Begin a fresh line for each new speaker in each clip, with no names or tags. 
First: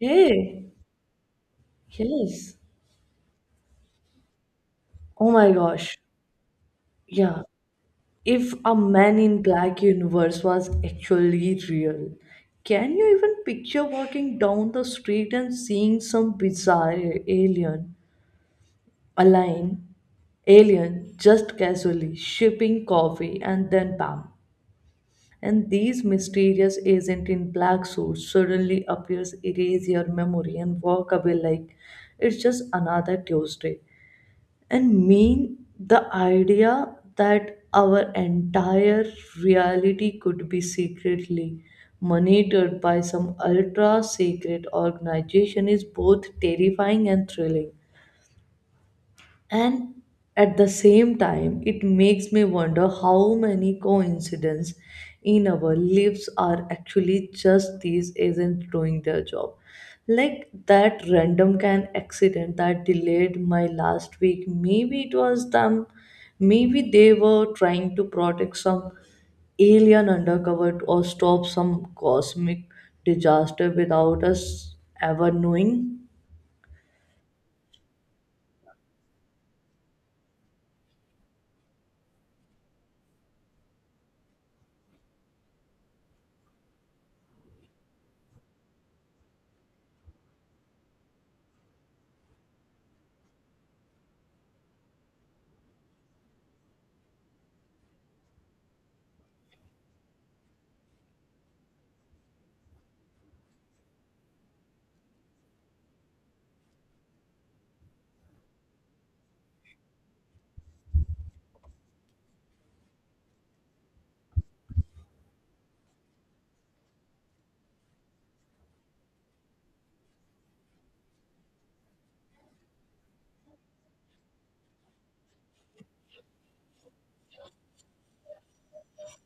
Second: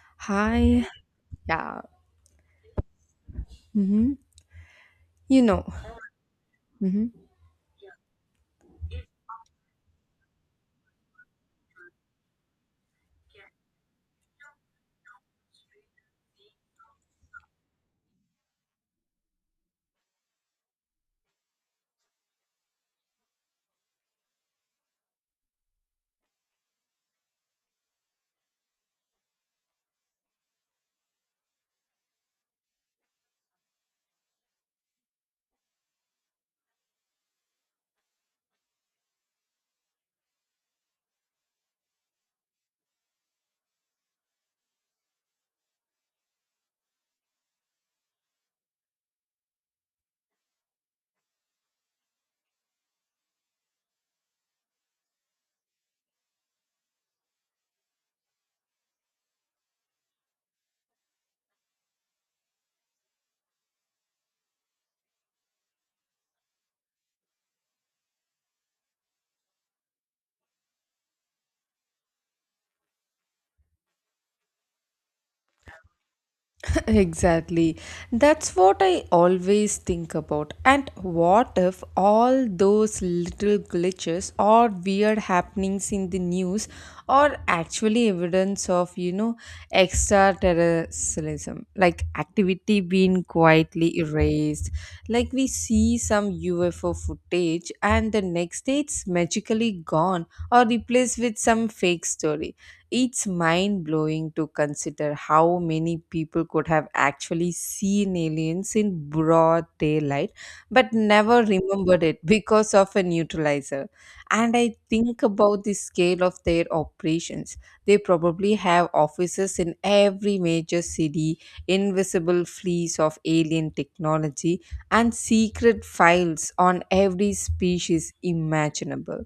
Hey,
Hi. Yeah.
yes.
Hmm.
Oh
You
my
know.
gosh.
Hmm.
Yeah. If a man in black universe was actually real, can you even picture walking down the street and seeing some bizarre alien, alien, alien just casually shipping coffee and then bam. And these mysterious agent in black suits suddenly appears, erase your memory and walk away like it's just another Tuesday. And mean the idea that our entire reality could be secretly monitored by some ultra secret organization is both terrifying and thrilling, and at the same time, it makes me wonder how many coincidences in our lives are actually just these agents doing their job. Like that random can accident that delayed my last week. Maybe it was them. Maybe they were trying to protect some alien undercover or stop some cosmic disaster without us ever knowing.
Exactly. That's what I always think about. And what if all those little glitches or weird happenings in the news are actually evidence of, extraterrestrialism, like activity being quietly erased? Like we see some UFO footage and the next day it's magically gone or replaced with some fake story. It's mind blowing to consider how many people could have actually seen aliens in broad daylight but never remembered it because of a neutralizer. And I think about the scale of their operations. They probably have offices in every major city, invisible fleets of alien technology, and secret files on every species imaginable.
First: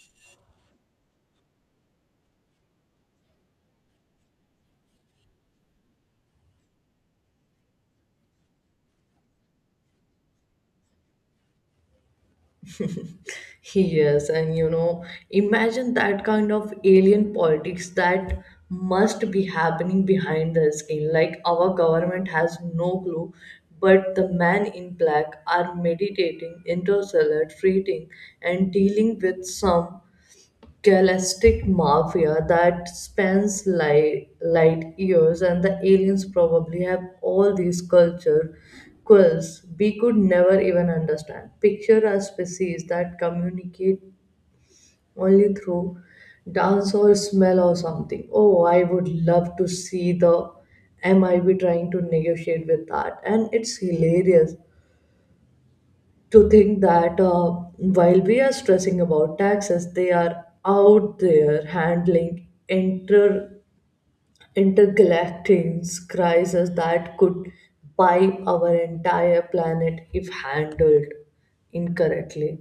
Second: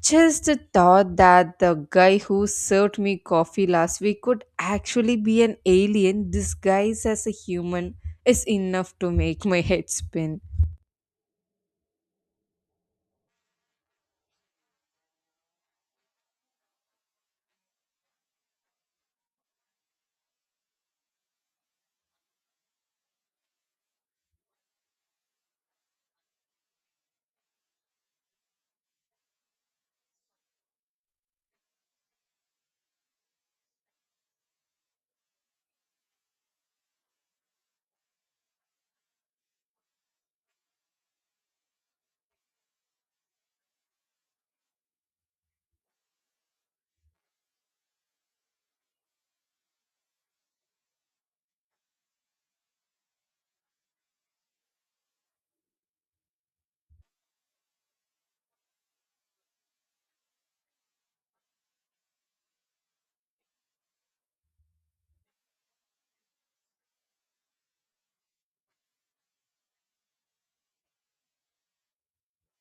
Just the thought that the guy who served me coffee last week could actually be an alien disguised as a human is enough to make my head spin.
He is, and you know, imagine that kind of alien politics that must be happening behind the scene. Like our government has no clue, but the man in black are meditating, interstellar trading, and dealing with some galactic mafia that spans light years, and the aliens probably have all these culture quirks we could never even understand. Picture a species that communicate only through dance or smell or something. Oh, I would love to see the MIB trying to negotiate with that, and it's hilarious to think that while we are stressing about taxes, they are out there handling intergalactic crises that could buy our entire planet if handled incorrectly.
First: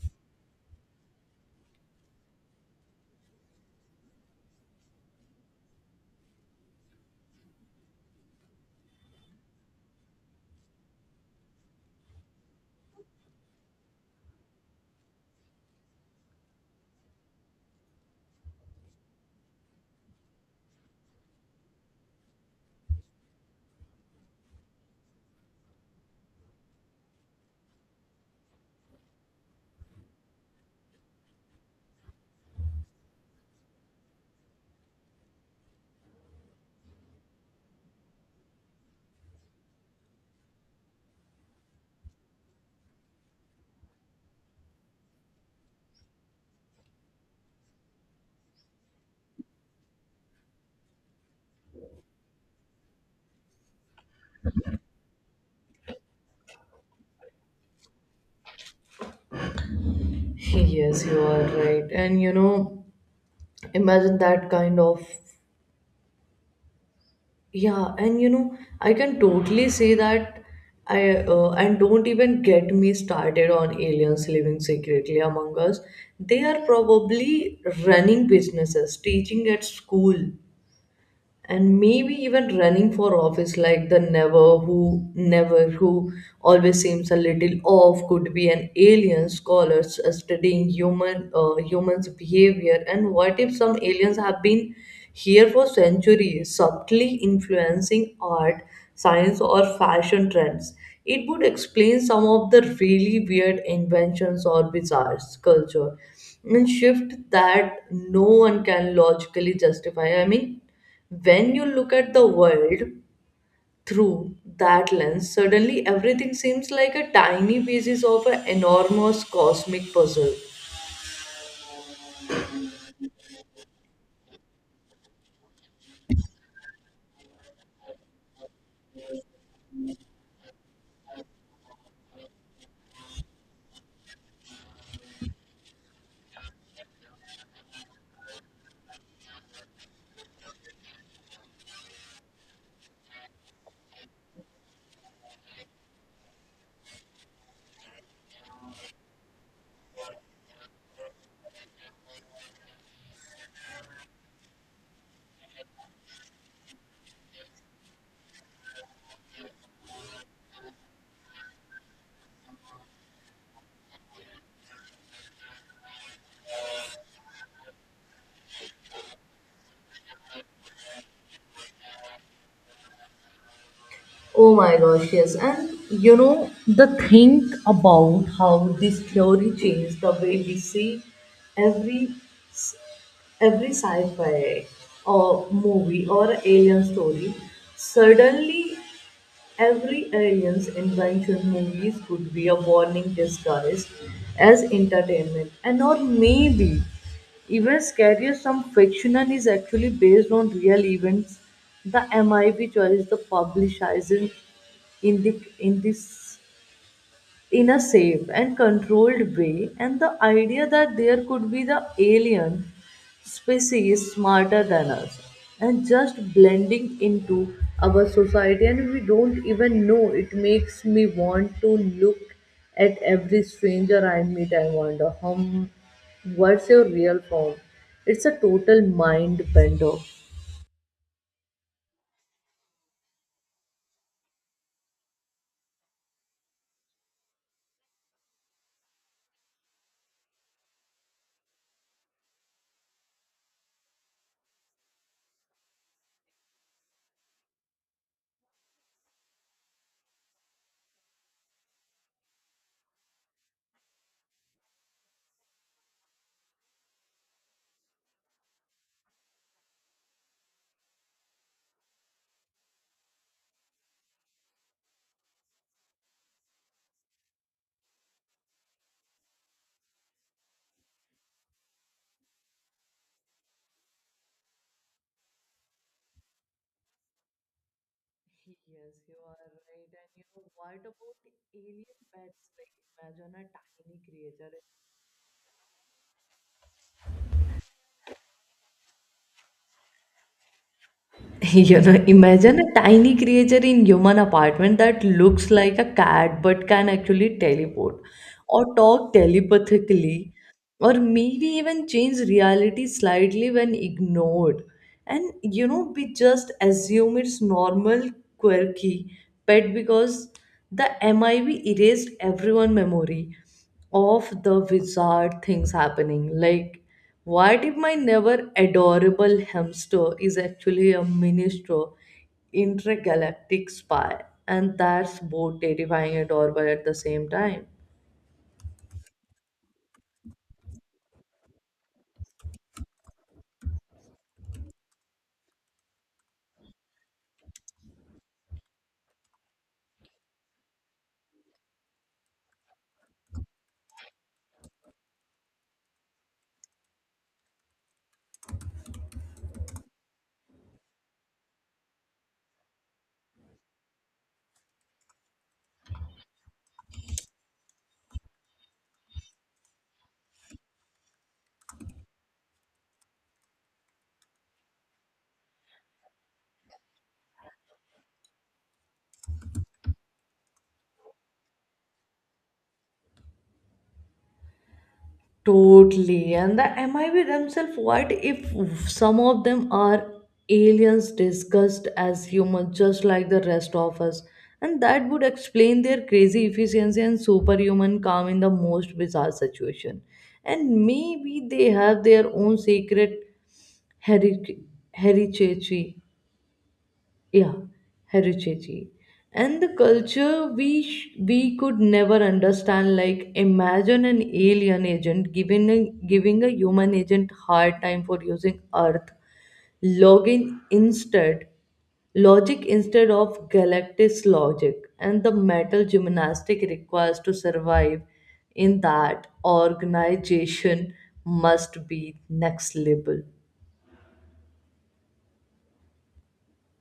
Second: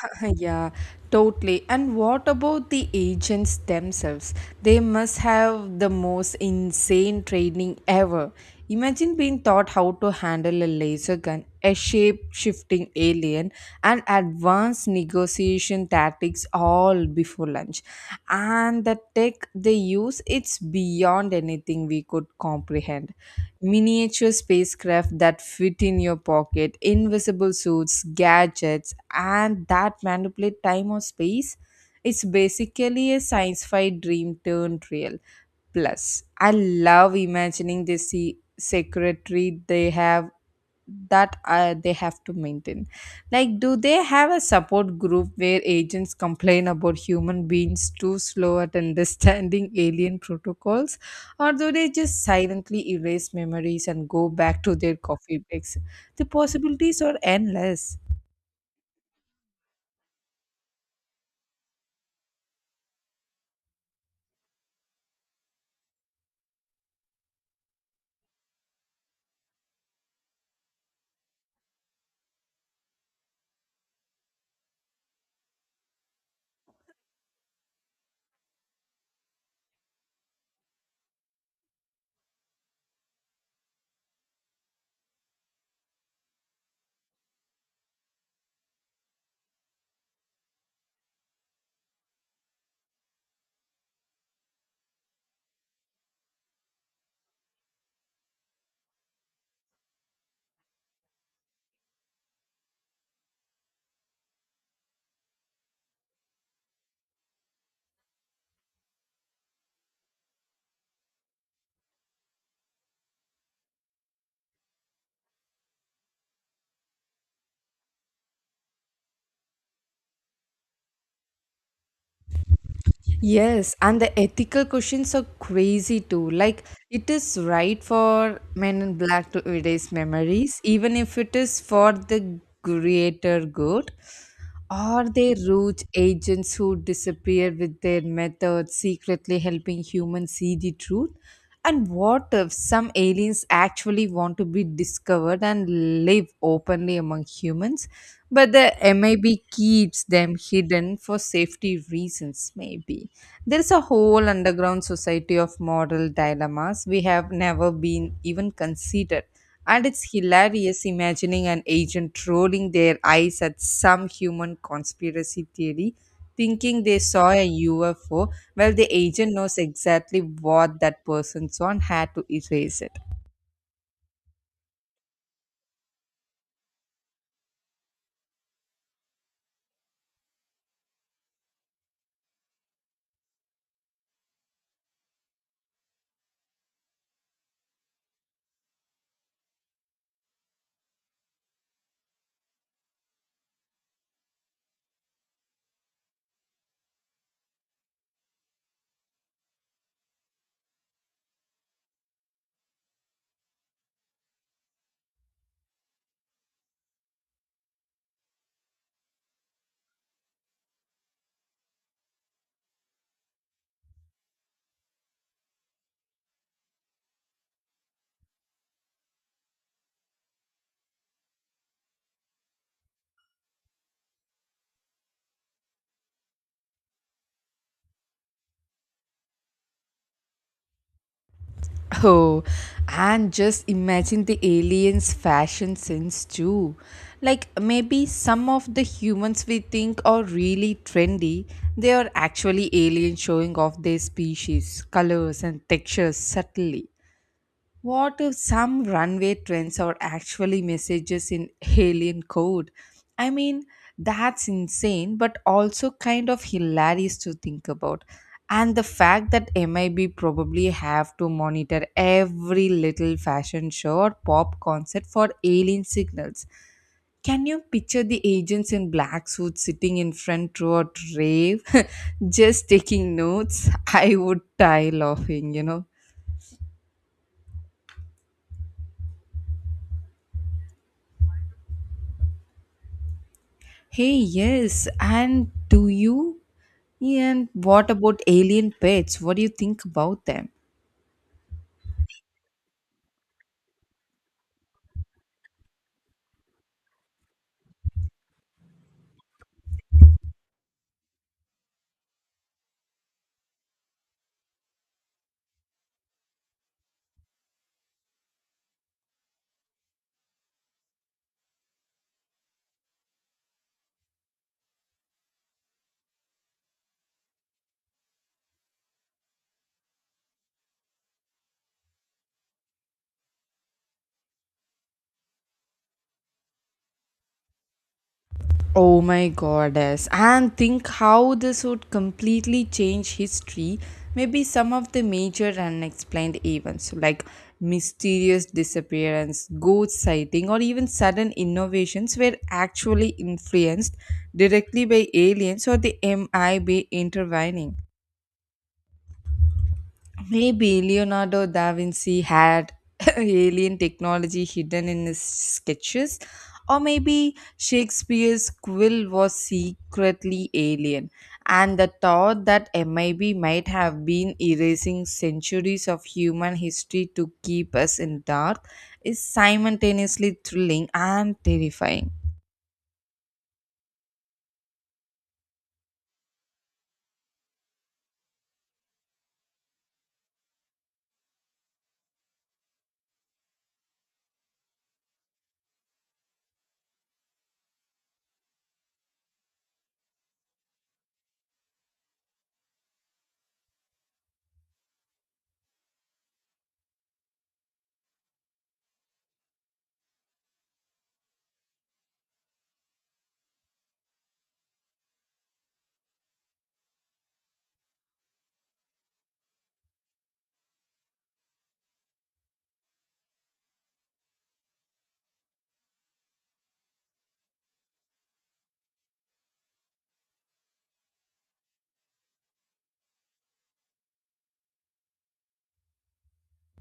Yeah, totally. And what about the agents themselves? They must have the most insane training ever. Imagine being taught how to handle a laser gun, a shape shifting alien, and advanced negotiation tactics all before lunch. And the tech they use, it's beyond anything we could comprehend. Miniature spacecraft that fit in your pocket, invisible suits, gadgets, and that manipulate time or space. It's basically a science fi dream turned real. Plus, I love imagining the secretary they have to maintain. Like, do they have a support group where agents complain about human beings too slow at understanding alien protocols? Or do they just silently erase memories and go back to their coffee breaks? The possibilities are endless.
Yes, you are right. And you know, imagine that kind of. Yeah, and you know, I can totally say that I and don't even get me started on aliens living secretly among us. They are probably running businesses, teaching at school, and maybe even running for office, like the never who always seems a little off, could be an alien scholar studying human humans behavior. And what if some aliens have been here for centuries subtly influencing art, science, or fashion trends? It would explain some of the really weird inventions or bizarre culture and shift that no one can logically justify. I mean, when you look at the world through that lens, suddenly everything seems like a tiny pieces of an enormous cosmic puzzle.
Yes, and the ethical questions are crazy too. Like, it is right for men in black to erase memories, even if it is for the greater good. Are they rogue agents who disappear with their methods, secretly helping humans see the truth? And what if some aliens actually want to be discovered and live openly among humans, but the MIB keeps them hidden for safety reasons, maybe? There's a whole underground society of moral dilemmas we have never been even considered. And it's hilarious imagining an agent rolling their eyes at some human conspiracy theory, thinking they saw a UFO, while the agent knows exactly what that person saw and had to erase it.
Oh my gosh, yes. And you know, the think about how this theory changed the way we see every every sci-fi or movie or alien story. Suddenly every alien's invention movies could be a warning disguised as entertainment, and or maybe even scarier, some fiction is actually based on real events. The MIB choice the publisher in this in a safe and controlled way, and the idea that there could be the alien species smarter than us and just blending into our society, and we don't even know it, makes me want to look at every stranger I meet and wonder, hum, what's your real form? It's a total mind bender.
Oh, and just imagine the aliens' fashion sense too. Like maybe some of the humans we think are really trendy, they are actually aliens showing off their species, colors, and textures subtly. What if some runway trends are actually messages in alien code? I mean, that's insane, but also kind of hilarious to think about. And the fact that MIB probably have to monitor every little fashion show or pop concert for alien signals. Can you picture the agents in black suits sitting in front row at rave, just taking notes? I would die laughing,
Yes, you are right. And you know, what about alien pets? Like, imagine a tiny
Hey,
creature.
yes. And do you? And what about alien pets? What do you think about them?
You know, imagine a tiny creature in human apartment that looks like a cat but can actually teleport or talk telepathically or maybe even change reality slightly when ignored. And you know, we just assume it's normal quirky pet because the MIV erased everyone memory of the bizarre things happening. Like, what if my never adorable hamster is actually a ministro intergalactic spy? And that's both terrifying and adorable at the same time.
Oh my goddess. And think how this would completely change history. Maybe some of the major unexplained events like mysterious disappearance, ghost sighting, or even sudden innovations were actually influenced directly by aliens or the MIB intervening. Maybe Leonardo da Vinci had alien technology hidden in his sketches, or maybe Shakespeare's quill was secretly alien, and the thought that MIB might have been erasing centuries of human history to keep us in dark is simultaneously thrilling and terrifying.
Totally. And the MIB themselves, what if some of them are aliens disguised as humans, just like the rest of us? And that would explain their crazy efficiency and superhuman calm in the most bizarre situation. And maybe they have their own secret heri- heritage. Yeah, heritage and the culture we could never understand. Like imagine an alien agent giving a human agent hard time for using earth login instead logic instead of galactic logic, and the mental gymnastic requires to survive in that organization must be next level.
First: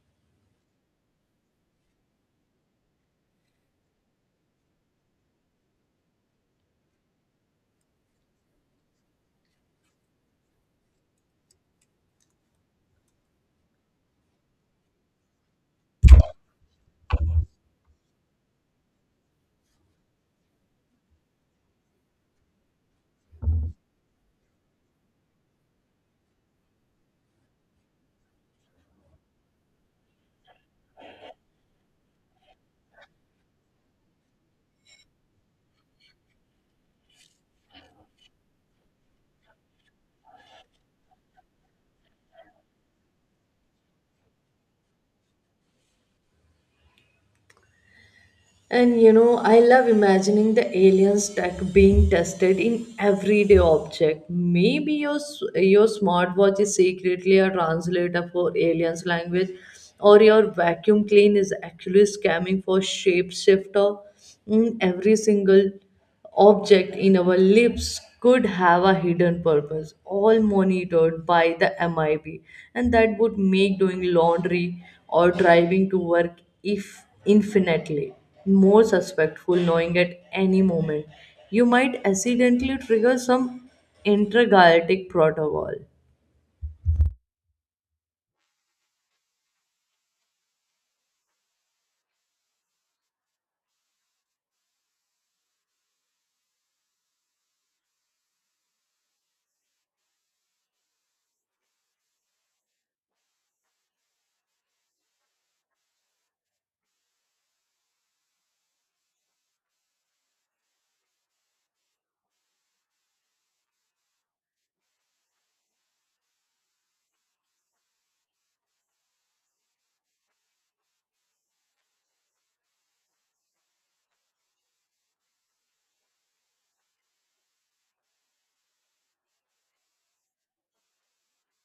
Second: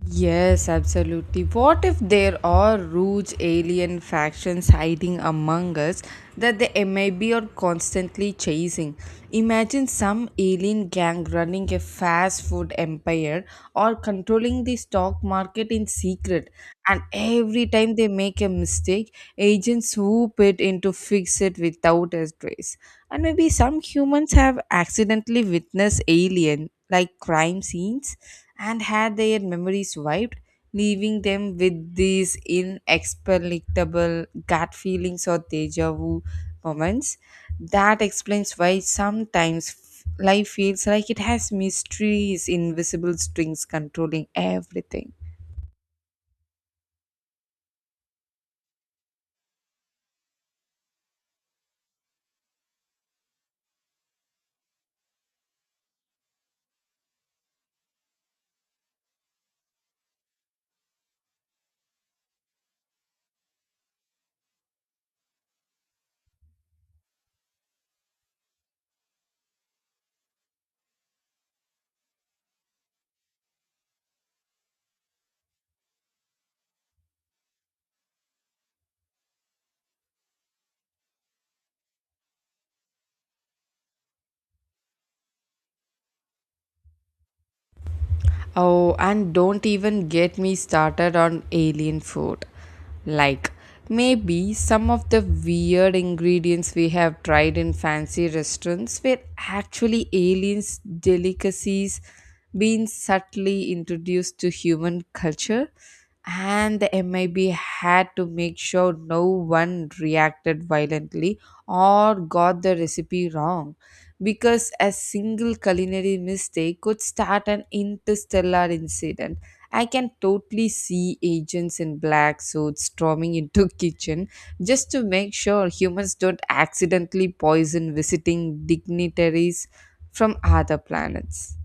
Yes, absolutely. What if there are rogue alien factions hiding among us that the MIB are constantly chasing? Imagine some alien gang running a fast food empire or controlling the stock market in secret, and every time they make a mistake, agents swoop it in to fix it without a trace. And maybe some humans have accidentally witnessed alien like crime scenes and had their memories wiped, leaving them with these inexplicable gut feelings or deja vu moments. That explains why sometimes life feels like it has mysteries, invisible strings controlling everything.
And you know, I love imagining the aliens tech being tested in everyday object. Maybe your smartwatch is secretly a translator for aliens language, or your vacuum clean is actually scamming for shapeshifter in every single object in our lips could have a hidden purpose, all monitored by the MIB, and that would make doing laundry or driving to work if infinitely more suspectful, knowing at any moment you might accidentally trigger some intergalactic protocol.
Oh, and don't even get me started on alien food. Like, maybe some of the weird ingredients we have tried in fancy restaurants were actually aliens' delicacies being subtly introduced to human culture, and the MIB had to make sure no one reacted violently or got the recipe wrong, because a single culinary mistake could start an interstellar incident. I can totally see agents in black suits storming into kitchen just to make sure humans don't accidentally poison visiting dignitaries from other planets.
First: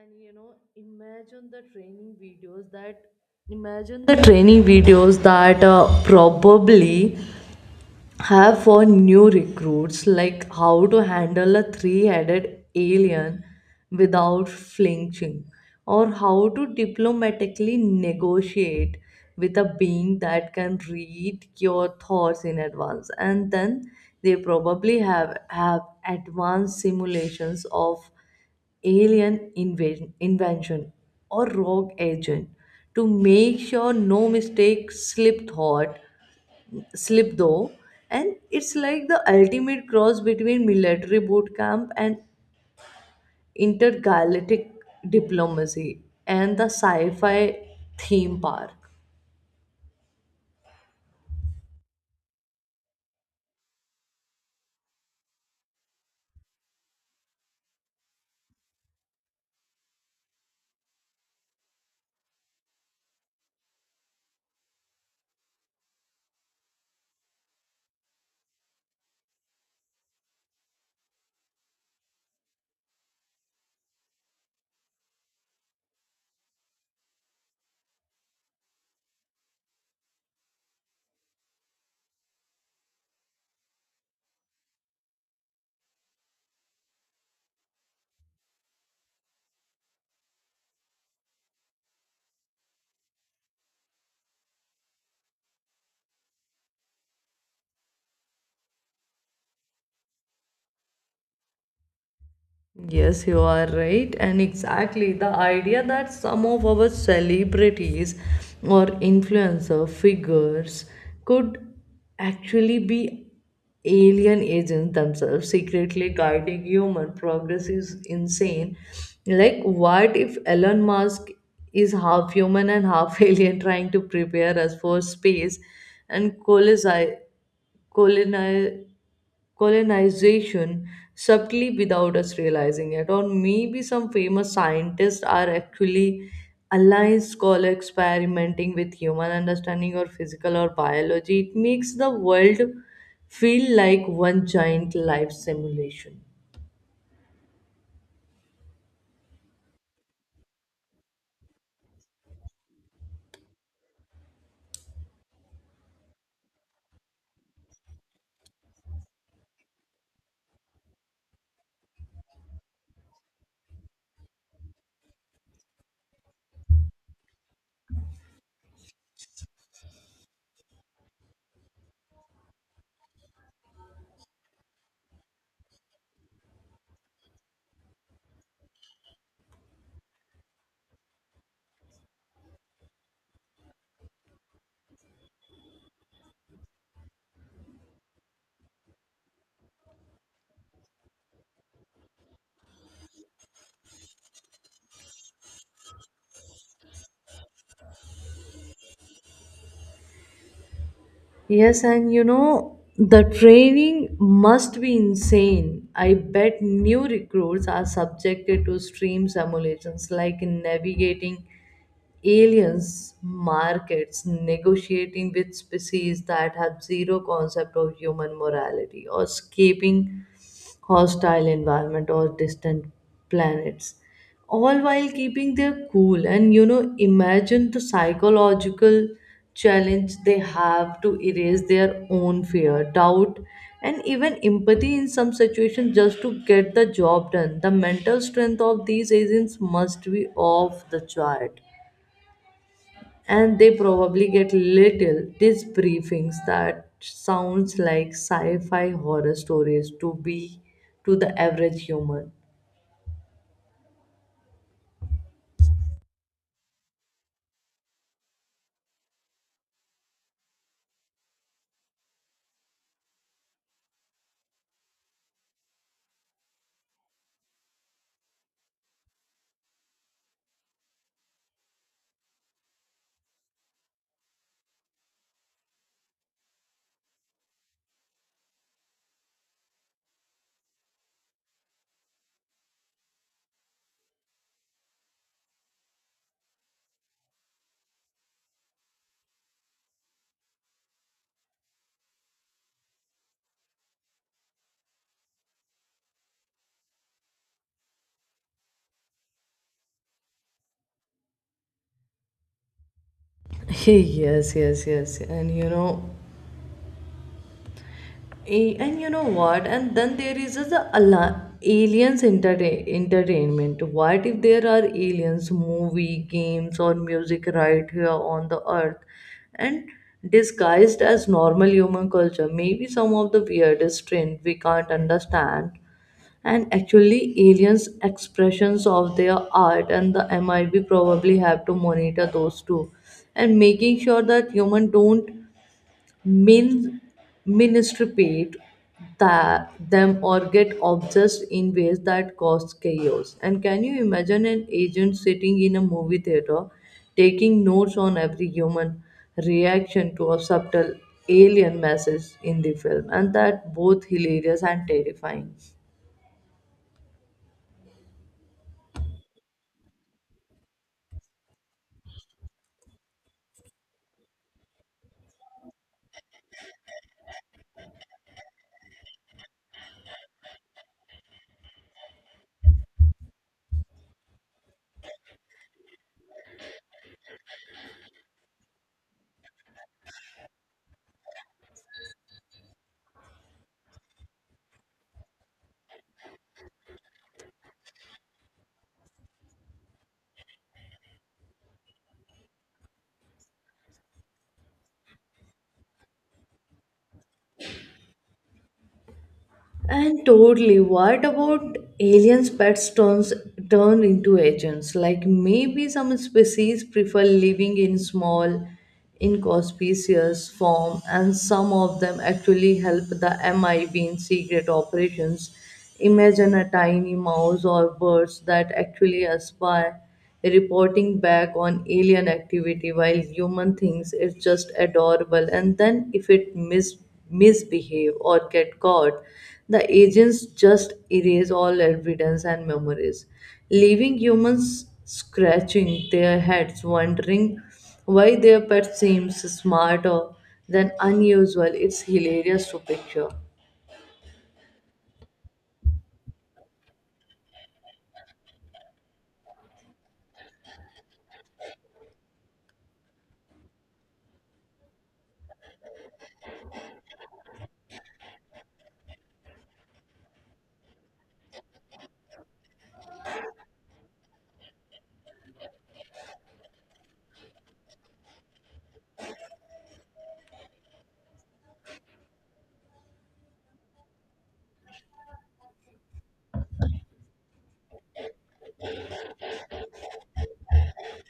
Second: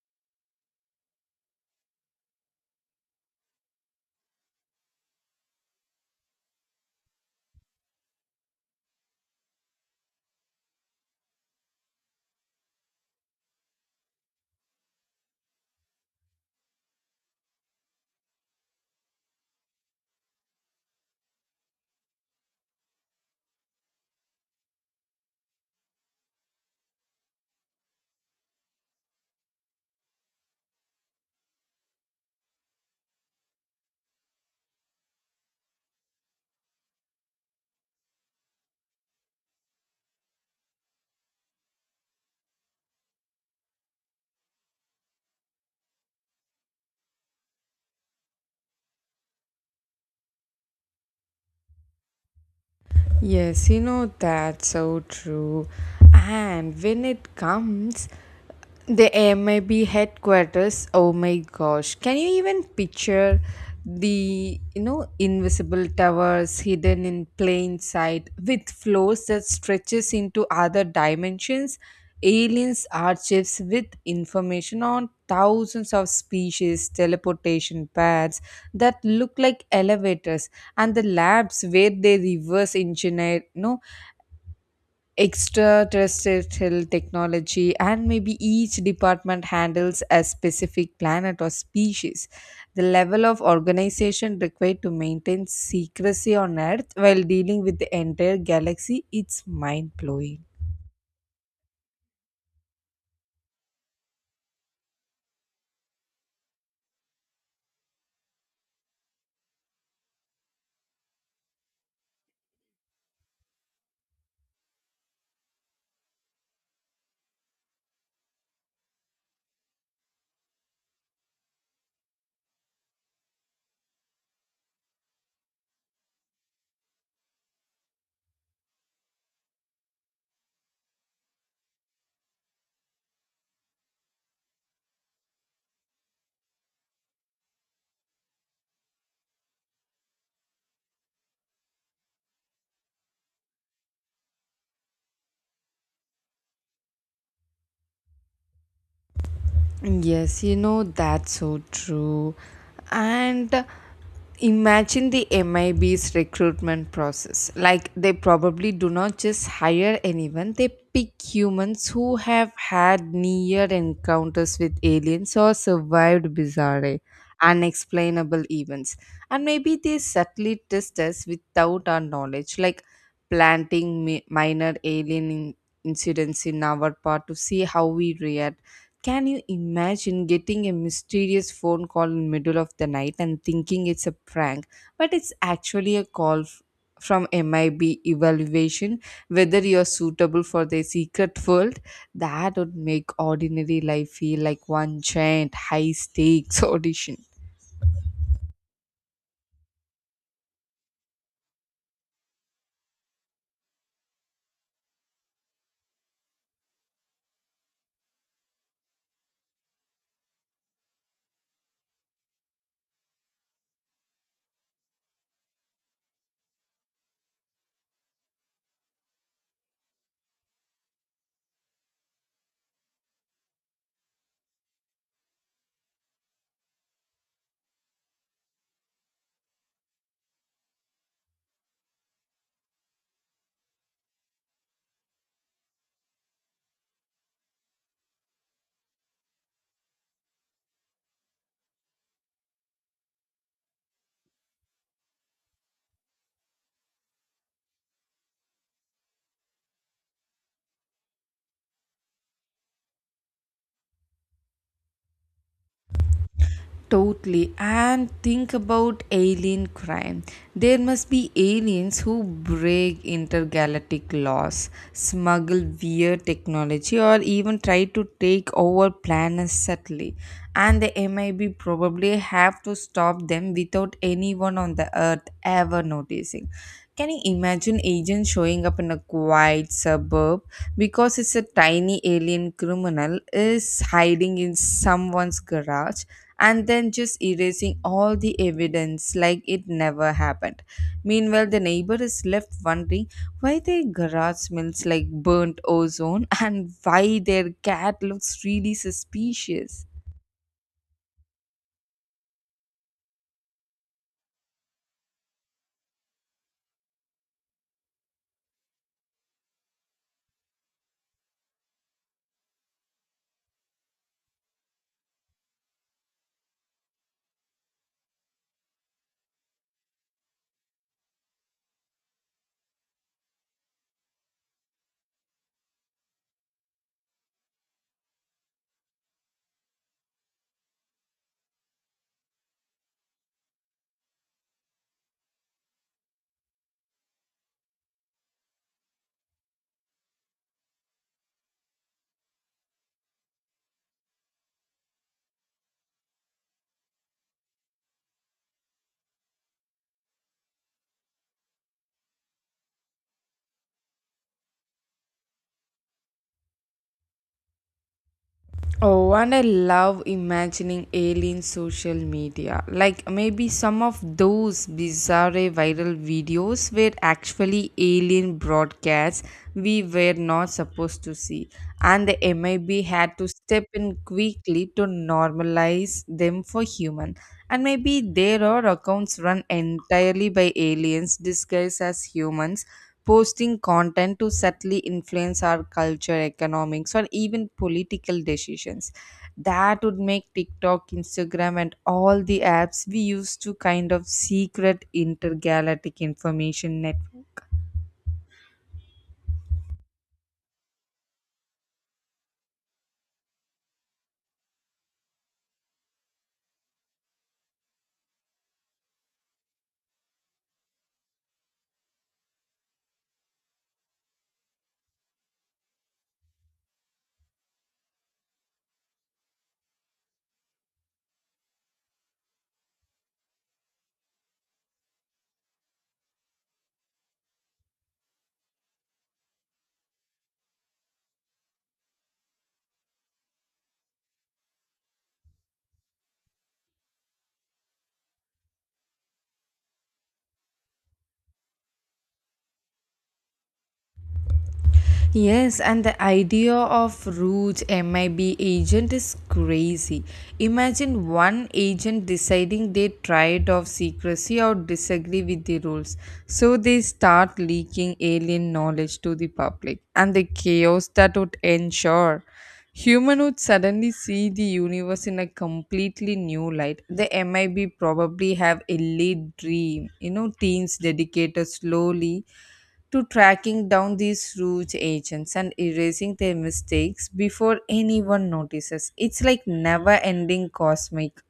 And you know, imagine the training videos that probably have for new recruits, like how to handle a three-headed alien without flinching or how to diplomatically negotiate with a being that can read your thoughts in advance. And then they probably have advanced simulations of alien invention or rogue agent to make sure no mistake slip though. And it's like the ultimate cross between military boot camp and intergalactic diplomacy and the sci-fi theme park.
Yes, that's so true. And when it comes the MIB headquarters. Oh my gosh. Can you even picture the, invisible towers hidden in plain sight with floors that stretches into other dimensions? Aliens archives with information on thousands of species, teleportation paths that look like elevators, and the labs where they reverse engineer, no, extraterrestrial technology. And maybe each department handles a specific planet or species. The level of organization required to maintain secrecy on earth while dealing with the entire galaxy, it's mind blowing.
Yes, you are right, and exactly the idea that some of our celebrities or influencer figures could actually be alien agents themselves, secretly guiding human progress, is insane. Like, what if Elon Musk is half human and half alien, trying to prepare us for space and colonize? Colonization subtly without us realizing it. Or maybe some famous scientists are actually aligned scholar experimenting with human understanding or physical or biology. It makes the world feel like one giant life simulation.
Yes, that's so true. And imagine the MIB's recruitment process. Like, they probably do not just hire anyone, they pick humans who have had near encounters with aliens or survived bizarre, unexplainable events. And maybe they subtly test us without our knowledge, like planting minor alien incidents in our part to see how we react. Can you imagine getting a mysterious phone call in middle of the night and thinking it's a prank, but it's actually a call from MIB evaluation whether you're suitable for their secret world? That would make ordinary life feel like one giant high stakes audition.
Yes, and you know, the training must be insane. I bet new recruits are subjected to extreme simulations, like navigating aliens markets, negotiating with species that have zero concept of human morality, or escaping hostile environment or distant planets, all while keeping their cool. And you know, imagine the psychological challenge. They have to erase their own fear, doubt, and even empathy in some situations just to get the job done. The mental strength of these agents must be off the chart, and they probably get little these briefings that sounds like sci-fi horror stories to be to the average human.
Totally. And think about alien crime. There must be aliens who break intergalactic laws, smuggle weird technology, or even try to take over planets subtly. And the MIB probably have to stop them without anyone on the Earth ever noticing. Can you imagine agents showing up in a quiet suburb because it's a tiny alien criminal is hiding in someone's garage? And then just erasing all the evidence like it never happened. Meanwhile, the neighbor is left wondering why their garage smells like burnt ozone and why their cat looks really suspicious.
Yes, and you know, and you know what, and then there is the aliens entertainment. What if there are aliens movie games or music right here on the earth and disguised as normal human culture? Maybe some of the weirdest trend we can't understand and actually aliens expressions of their art, and the MIB probably have to monitor those too, and making sure that human don't min misinterpret that them or get obsessed in ways that cause chaos. And can you imagine an agent sitting in a movie theater taking notes on every human reaction to a subtle alien message in the film? And that both hilarious and terrifying.
Oh, and I love imagining alien social media. Like maybe some of those bizarre viral videos were actually alien broadcasts we were not supposed to see, and the MIB had to step in quickly to normalize them for human. And maybe there are accounts run entirely by aliens disguised as humans posting content to subtly influence our culture, economics, or even political decisions. That would make TikTok, Instagram, and all the apps we use to kind of secret intergalactic information network.
And totally, what about aliens' pets turn into agents? Like maybe some species prefer living in small, inconspicuous form, and some of them actually help the MIB in secret operations. Imagine a tiny mouse or birds that actually aspire reporting back on alien activity while human thinks it's just adorable, and then if it misbehave or get caught, the agents just erase all evidence and memories, leaving humans scratching their heads wondering why their pet seems smarter than unusual. It's hilarious to picture.
Yes, and the idea of rogue MIB agent is crazy. Imagine one agent deciding they tried of secrecy or disagree with the rules. So they start leaking alien knowledge to the public and the chaos that would ensure. Human would suddenly see the universe in a completely new light. The MIB probably have elite dream, teams dedicated slowly to tracking down these rogue agents and erasing their mistakes before anyone notices. It's like never ending cosmic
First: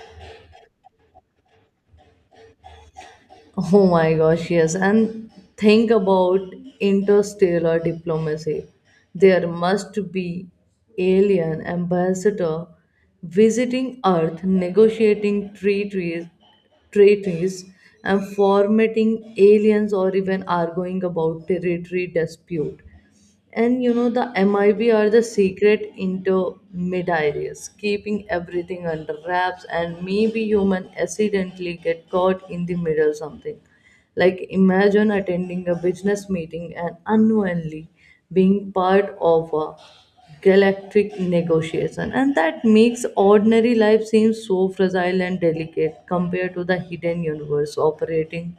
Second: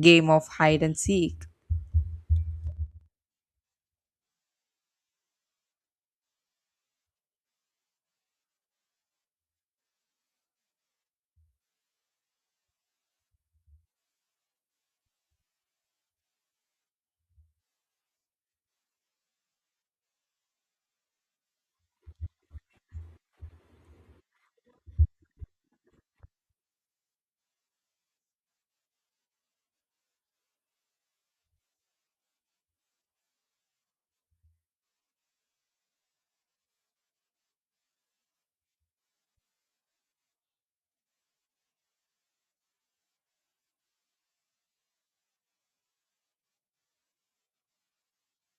game of hide and seek.
Oh my gosh, yes. And think about interstellar diplomacy. There must be alien ambassador visiting Earth, negotiating treaties and formatting aliens, or even arguing about territory dispute. And you know, the MIB are the secret intermediaries, keeping everything under wraps, and maybe human accidentally get caught in the middle something. Like imagine attending a business meeting and unknowingly being part of a galactic negotiation, and that makes ordinary life seem so fragile and delicate compared to the hidden universe operating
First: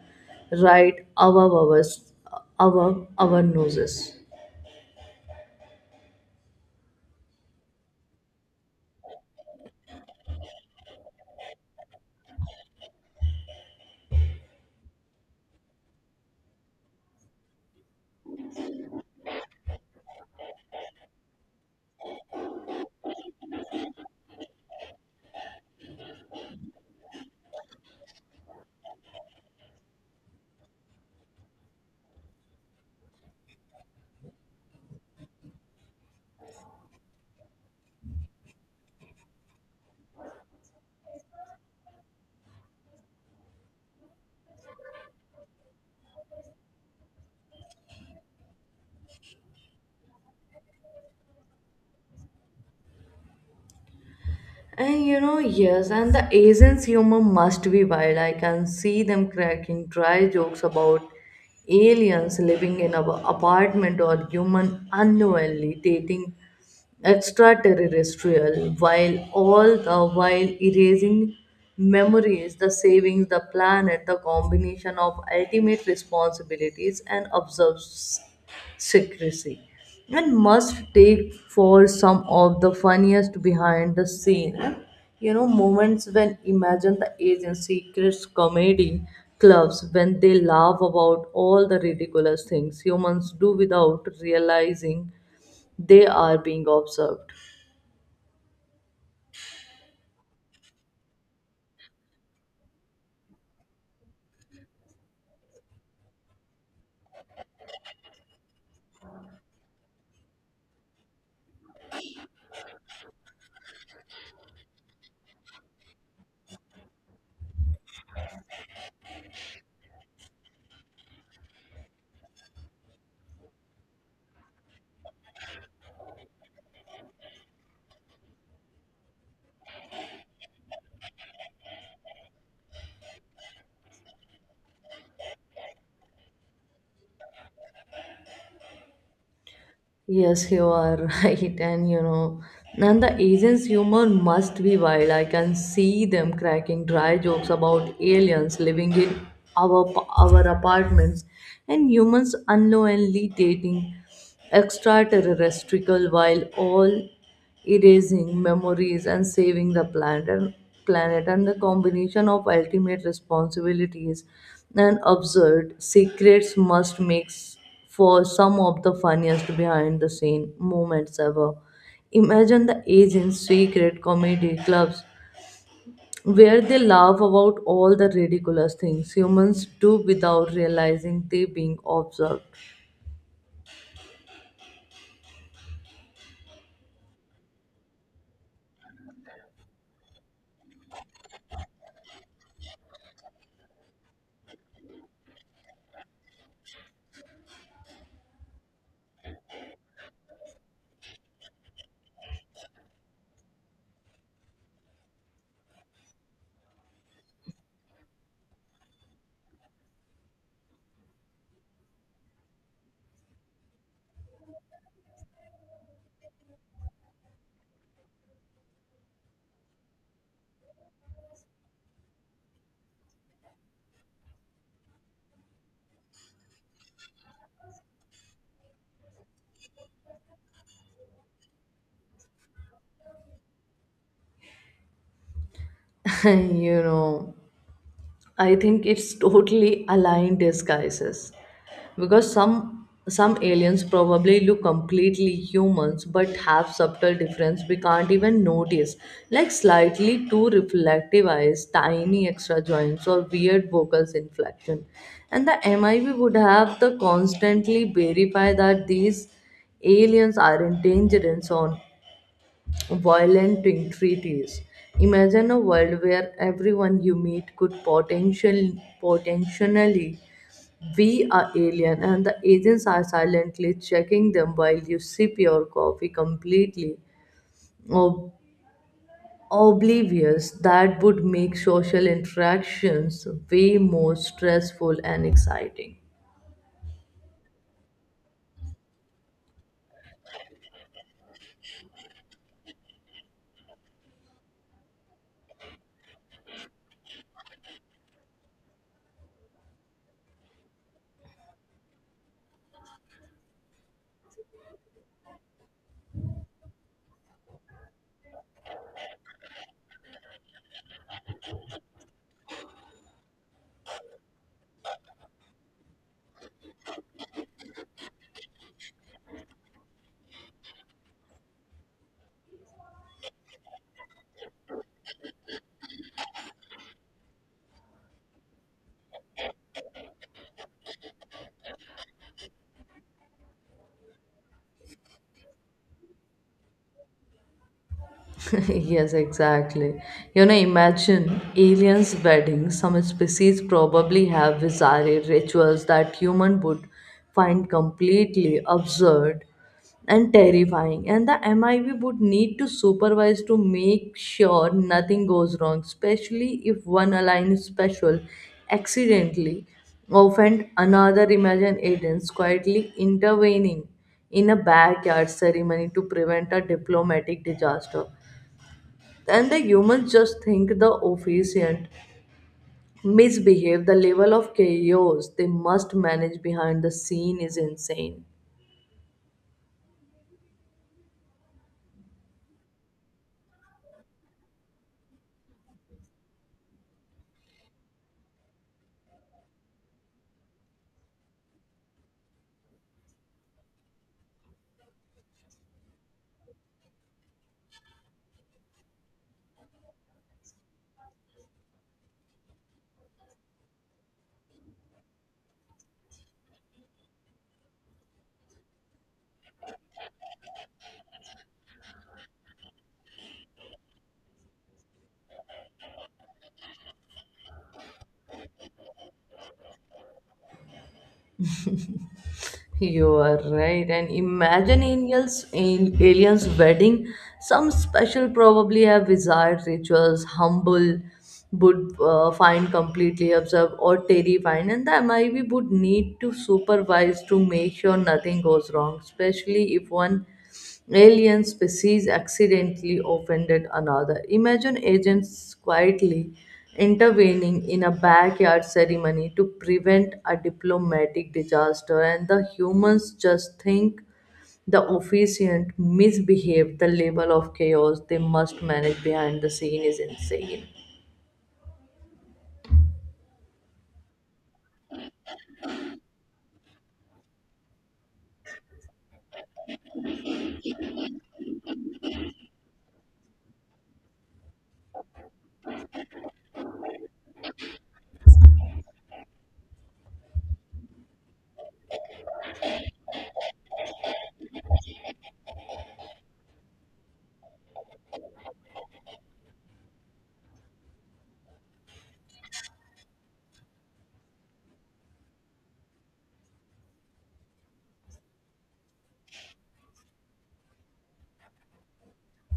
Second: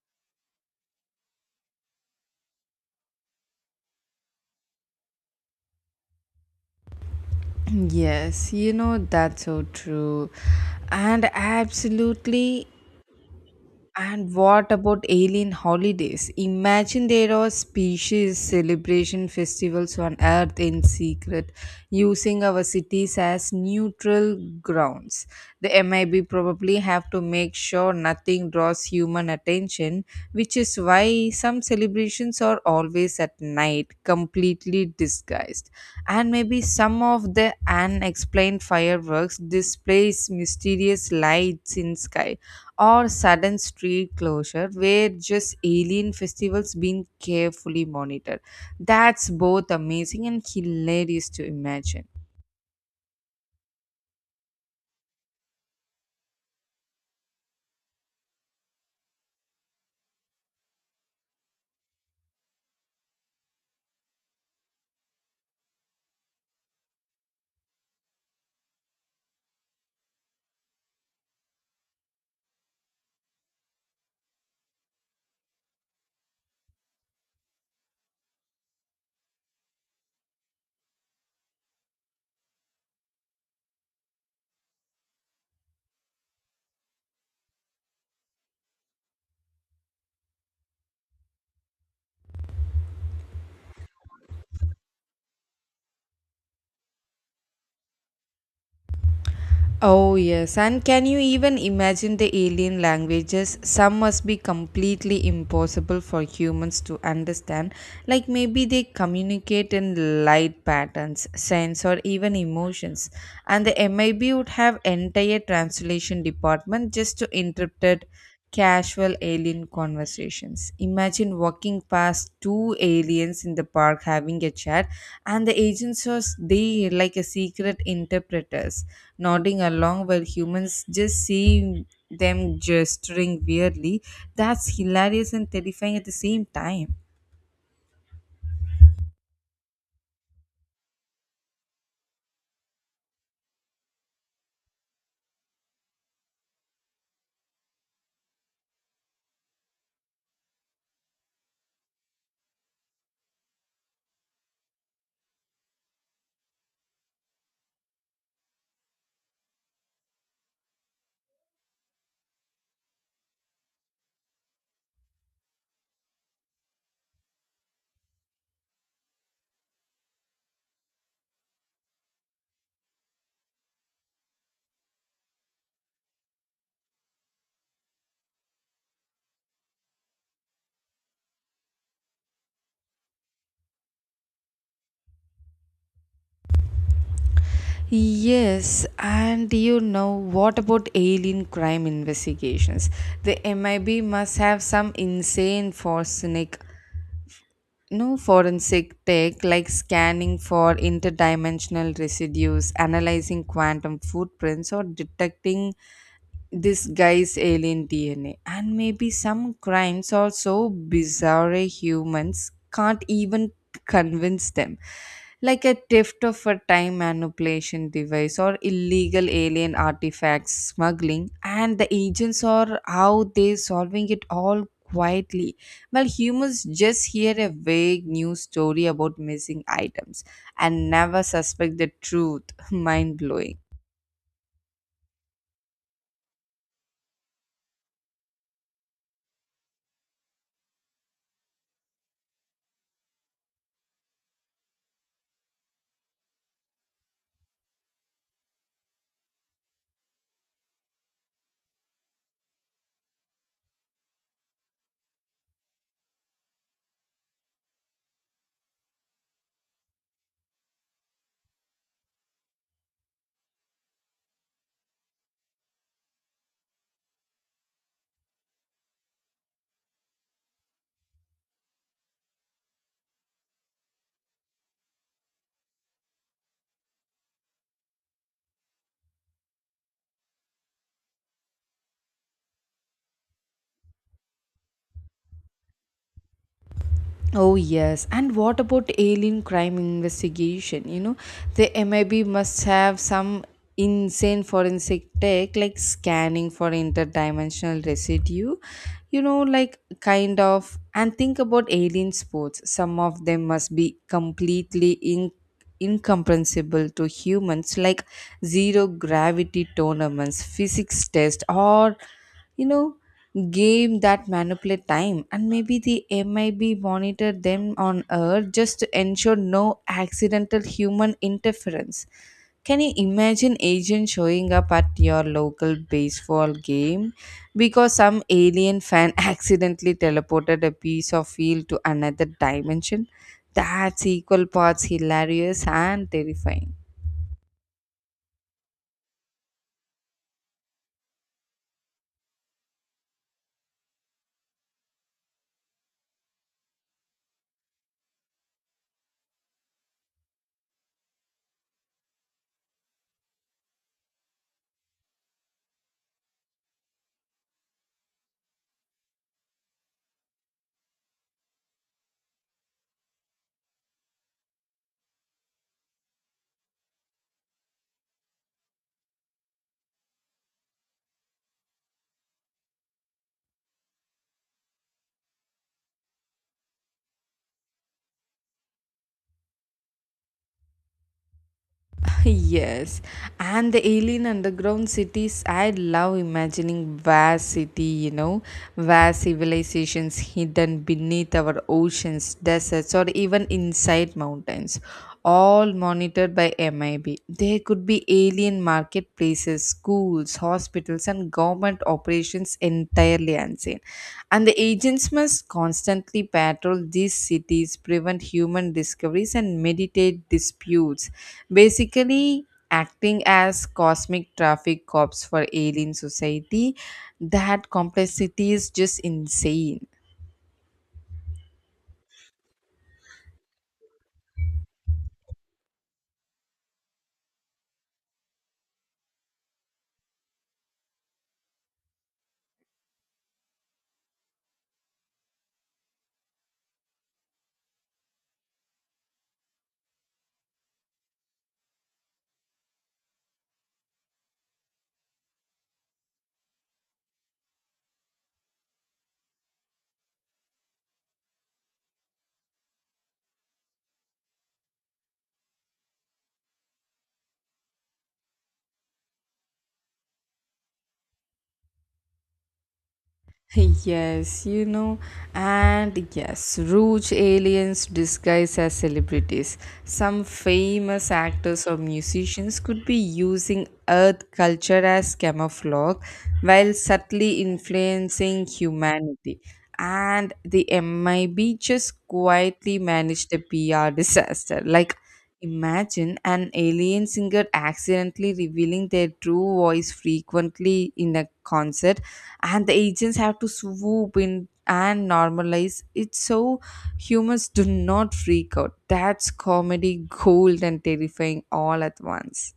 right above us, above our noses.
Yes, that's so true. And absolutely, and what about alien holidays? Imagine there are species celebration festivals on Earth in secret, using our cities as neutral grounds. The MIB probably have to make sure nothing draws human attention, which is why some celebrations are always at night, completely disguised. And maybe some of the unexplained fireworks displays mysterious lights in sky or sudden street closure where just alien festivals being carefully monitored. That's both amazing and hilarious to imagine.
And you know, yes, and the Asians' humor must be wild. I can see them cracking dry jokes about aliens living in an apartment or human unknowingly dating extraterrestrial while all the while erasing memories, the savings the planet, the combination of ultimate responsibilities and observes secrecy, and must take for some of the funniest behind the scene, you know, moments when imagine the Asian secrets comedy clubs when they laugh about all the ridiculous things humans do without realizing they are being observed.
Oh, yes. And can you even imagine the alien languages? Some must be completely impossible for humans to understand. Like maybe they communicate in light patterns, sense, or even emotions. And the MIB would have entire translation department just to interpret casual alien conversations. Imagine walking past two aliens in the park having a chat, and the agents are there like a secret interpreters, nodding along while humans just see them gesturing weirdly. That's hilarious and terrifying at the same time.
Yes, you are right, and you know, and the agent's humor must be wild. I can see them cracking dry jokes about aliens living in our our apartments and humans unknowingly dating extraterrestrial while all erasing memories and saving the planet, and the combination of ultimate responsibilities and absurd secrets must make for some of the funniest behind the scene moments ever. Imagine the agents' secret comedy clubs where they laugh about all the ridiculous things humans do without realizing they being observed.
Yes, and you know what about alien crime investigations? The MIB must have some insane, forensic. No, forensic tech like scanning for interdimensional residues, analyzing quantum footprints, or detecting this guy's alien DNA. And maybe some crimes are so bizarre humans can't even convince them. Like a theft of a time manipulation device or illegal alien artifacts smuggling, and the agents are how they solving it all quietly. While humans just hear a vague news story about missing items and never suspect the truth. Mind blowing.
You know, I think it's totally aligned disguises. Because some aliens probably look completely humans but have subtle difference we can't even notice, like slightly too reflective eyes, tiny extra joints, or weird vocal inflection, and the MIB would have to constantly verify that these aliens aren't dangerous on violent treaties. Imagine a world where everyone you meet could potentially we are alien, and the agents are silently checking them while you sip your coffee completely ob- oblivious. That would make social interactions way more stressful and exciting.
Oh, yes. And what about alien crime investigation? The MIB must have some insane forensic tech like scanning for interdimensional residue, like kind of. And think about alien sports. Some of them must be completely incomprehensible to humans, like zero gravity tournaments, physics test, or you know game that manipulate time. And maybe the MIB monitor them on earth just to ensure no accidental human interference. Can you imagine agent showing up at your local baseball game because some alien fan accidentally teleported a piece of field to another dimension? That's equal parts hilarious and terrifying.
Yes, exactly. You know, imagine aliens' weddings. Some species probably have bizarre rituals that human would find completely absurd and terrifying, and the MIV would need to supervise to make sure nothing goes wrong, especially if one align special accidentally offend another. Imagine aliens quietly intervening in a backyard ceremony to prevent a diplomatic disaster. And the humans just think the officiant misbehave. The level of chaos they must manage behind the scene is insane.
Yes, and the alien underground cities. I love imagining vast vast civilizations hidden beneath our oceans, deserts, or even inside mountains, all monitored by MIB. There could be alien marketplaces, schools, hospitals, and government operations entirely unseen. And the agents must constantly patrol these cities, prevent human discoveries, and mediate disputes basically acting as cosmic traffic cops for alien society. That complexity is just insane.
You are right. And imagine aliens in aliens' wedding. Some special probably have desired rituals, humble would find completely observed or terrifying, and the MIV would need to supervise to make sure nothing goes wrong, especially if one alien species accidentally offended another. Imagine agents quietly intervening in a backyard ceremony to prevent a diplomatic disaster, and the humans just think the officiant misbehaved. The level of chaos they must manage behind the scene is insane.
Yes, and yes, roach aliens disguised as celebrities. Some famous actors or musicians could be using Earth culture as camouflage while subtly influencing humanity. And the MIB just quietly managed the PR disaster. Like, imagine an alien singer accidentally revealing their true voice frequently in a concert, and the agents have to swoop in and normalize it so humans do not freak out. That's comedy gold and terrifying all at once.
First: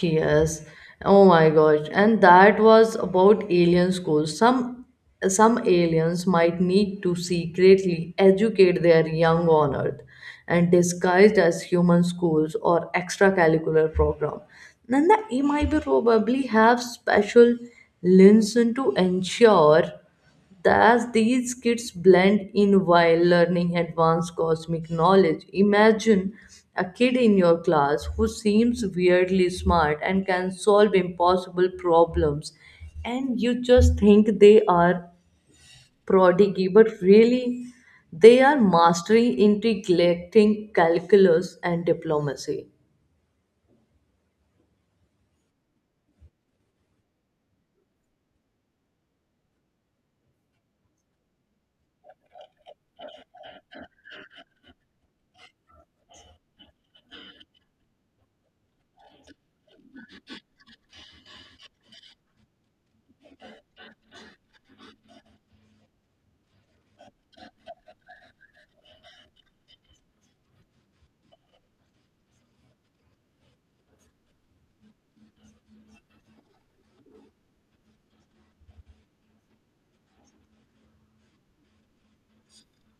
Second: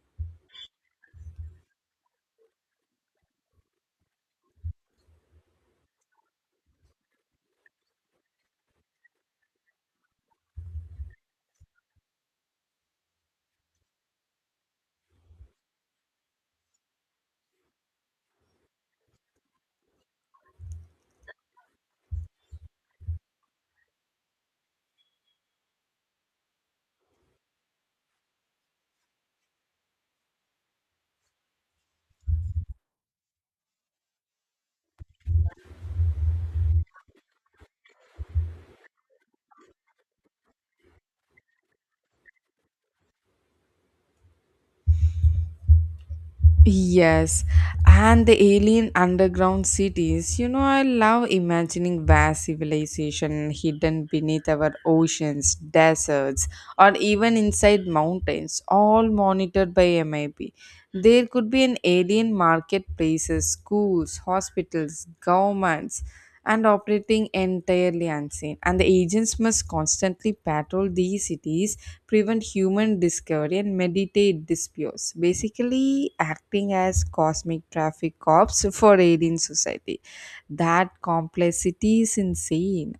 Yes. Oh my gosh. And that was about alien schools. Some aliens might need to secretly educate their young on Earth and disguised as human schools or extracurricular program. Then the MIB probably have special lenses to ensure thus, these kids blend in while learning advanced cosmic knowledge. Imagine a kid in your class who seems weirdly smart and can solve impossible problems, and you just think they are prodigy, but really they are mastering integrating calculus and diplomacy.
Yes, and the alien underground cities. I love imagining vast civilization hidden beneath our oceans, deserts, or even inside mountains, all monitored by MIP. There could be an alien marketplaces, schools, hospitals, governments, and operating entirely unseen. And the agents must constantly patrol these cities, prevent human discovery, and meditate disputes, basically acting as cosmic traffic cops for alien society. That complexity is insane.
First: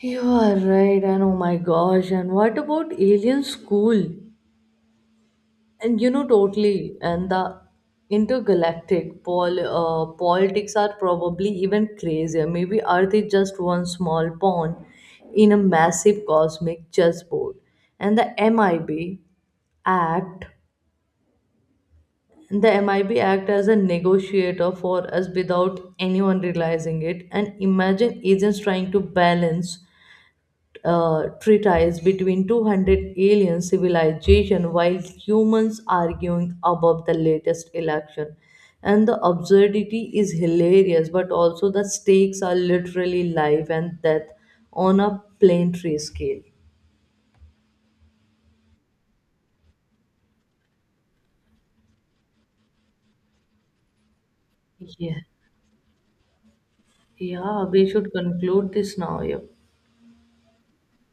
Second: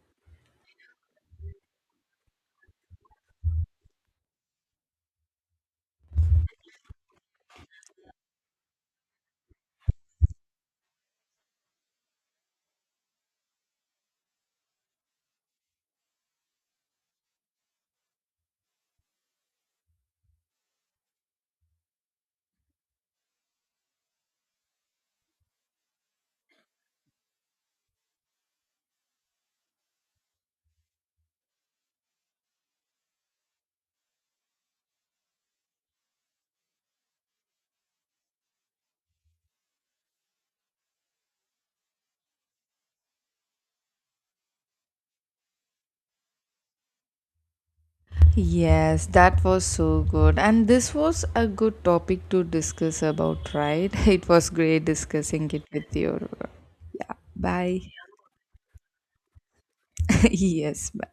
You are right, and oh my gosh, and what about alien school? And you know, totally. And the intergalactic politics are probably even crazier. Maybe Earth is just one small pawn in a massive cosmic chessboard. And the MIB Act, the MIB Act as a negotiator for us without anyone realizing it. And imagine agents trying to balance treatise between 200 alien civilization while humans arguing about the latest election, and the absurdity is hilarious, but also the stakes are literally life and death on a planetary scale.
Yes, that was so good. And this was a good topic to discuss about, right? It was great
Yeah.
discussing it with you. Yeah,
Yeah,
bye.
we should conclude this now. Yep.
Yes, bye.